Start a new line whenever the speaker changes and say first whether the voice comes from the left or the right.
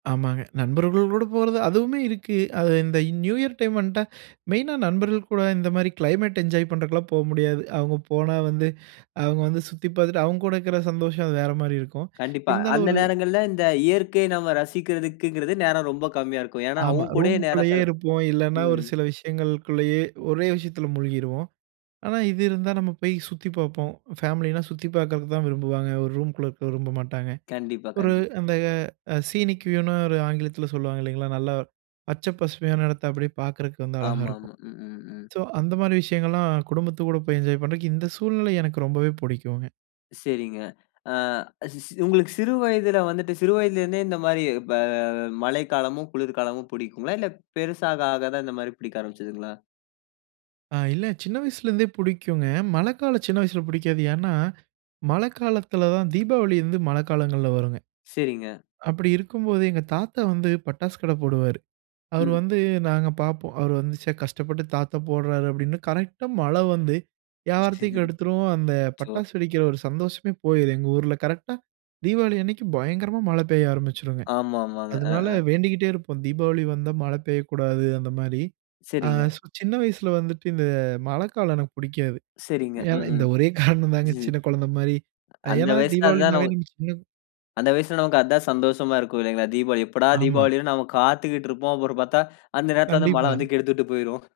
right: ஆமாங்க. நண்பர்கள்கூட போறது, அதுவுமே இருக்கு. அது இந்த நியூ இயர் டைம் வந்துட்டா, மெயினா நண்பர்கள் கூட இந்த மாரி கிளைமேட் என்ஜாய் பண்ணுறதுக்குலாம் போக முடியாது. அவுங்க போனா வந்து, அவுங்க வந்து சுத்தி பார்த்துட்டு, அவுங்க கூட இருக்கிற சந்தோஷம். அது வேறு மாரி இருக்கும்.
left: கண்டிப்பா.
right: இருந்தாலும்
left: அந்த
right: ஒரு
left: நேரங்கள்ல இந்த இயற்கை நம்ம ரசிக்கிறதுக்குங்கிறது நேரம் ரொம்ப கம்மியா இருக்கும். ஏன்னா,
right: ஆமா.
left: அவங்க கூடயே நேரம்
right: ரூமுக்குள்ளயே
left: செல்
right: இருப்போம். இல்லைன்னா, ஒரு
left: ம்.
right: சில விஷயங்களுக்குள்ளயே, ஒரே விஷயத்தில மூழ்கிருவோம். ஆனா, இது இருந்தா, நம்ம போய் சுத்திப் பார்ப்போம். ஃபேமிலினா சுத்தி பார்க்கறதுக்கு தான் விரும்புவாங்க. ஒரு ரூம்க்குள்ள இருக்க விரும்ப மாட்டாங்க.
left: கண்டிப்பா,
right: ஒரு
left: கண்டிப்
right: அந்த சீனிக் வியூனு ஒரு ஆங்கிலத்தில சொல்லுவாங்க. இல்லைங்களா, நல்லா பச்சை, பசுமையான இடத்தை அப்படியே பார்க்குறக்கு வந்து அழகா இருக்கும்.
left: ஆமாமா. ம், ம், ம்.
right: சோ, அந்த மாரி விஷயங்கள்லாம் குடும்பத்துக்கு கூட போய் என்ஜாய் பண்ணுறதுக்கு இந்த சூழ்நிலை எனக்கு ரொம்பவே பிடிக்குங்க.
left: சரிங்க. ஆ சி சி உங்களுக்கு சிறு வயதில வந்துட்டு சிறு வயதில இருந்தே, இந்த மாதிரி ப மழைக்காலமும், குளிர்காலமும் பிடிக்குங்களா? இல்ல, பெருசாக ஆகதான் இந்த மாரி பிடிக்க ஆரம்பிச்சதுங்களா?
right: ஆ, இல்ல, சின்ன வயசுல இருந்தே பிடிக்குங்க. மழைக்காலம் சின்ன வயசில பிடிக்காது. ஏன்னா, மழைக்காலத்தில தான் தீபாவளி வந்து மழைக்காலங்கள்ல வரும்ங்க.
left: சரிங்க.
right: அப்பிடி இருக்கும்போது, எங்க தாத்தா வந்து பட்டாசு கடை போடுவாரு. அவரு
left: ம்.
right: வந்து நாங்க பார்ப்போம். அவரு வந்து "ச்சே, கஷ்டப்பட்டு தாத்தா போடுறாரு" அப்பிடின்னு. கரெக்ட்டா மழை வந்து யாவாரத்தையே கெடுத்துரும். அந்த
left: ச்சோ!
right: பட்டாசு வெடிக்கிற ஒரு சந்தோஷமே போயிரும். எங்க ஊர்ல கரெக்ட்டா தீபாவளி அன்னைக்கு பயங்கரமா மழை பெய்ய ஆரம்பிச்சுடுங்க.
left: ஆமாமாங்க. ஆ,
right: அதனால
left: ஆ.
right: வேண்டிக்கிட்டே இருப்போம். "தீபாவளி வந்தா மழை பெய்யக்கூடாது." அந்தமாரி. ஆ
left: சரிங்க.
right: ஸோ, சின்ன வயசுல வந்துட்டு இந்த மழைக்காலம் எனக்கு பிடிக்காது.
left: சரிங்க.
right: ஏன்னா,
left: ம்,
right: இந்த ஒரே காரணம் தாங்க.
left: ம்.
right: சின்ன குழந்தை மாரி,
left: அந்த
right: ஏன்னா,
left: வயசுல அதுதான
right: தீபாவளினாவே
left: ஒ
right: நம்ம சின்ன
left: அந்த வயசுல, நமக்கு அது தான் சந்தோஷமா இருக்கும். இல்லைங்களா. தீபாவளி. எப்படா
right: ஆமா.
left: தீபாவளி வரும்னு நாம காத்துக்கிட்டு இருப்போம். அப்புறம் பார்த்தா, அந்த நேரத்தில வந்து மழை
right: கண்டிப்பா.
left: வந்து கெடுத்து விட்டு போய்ரும்.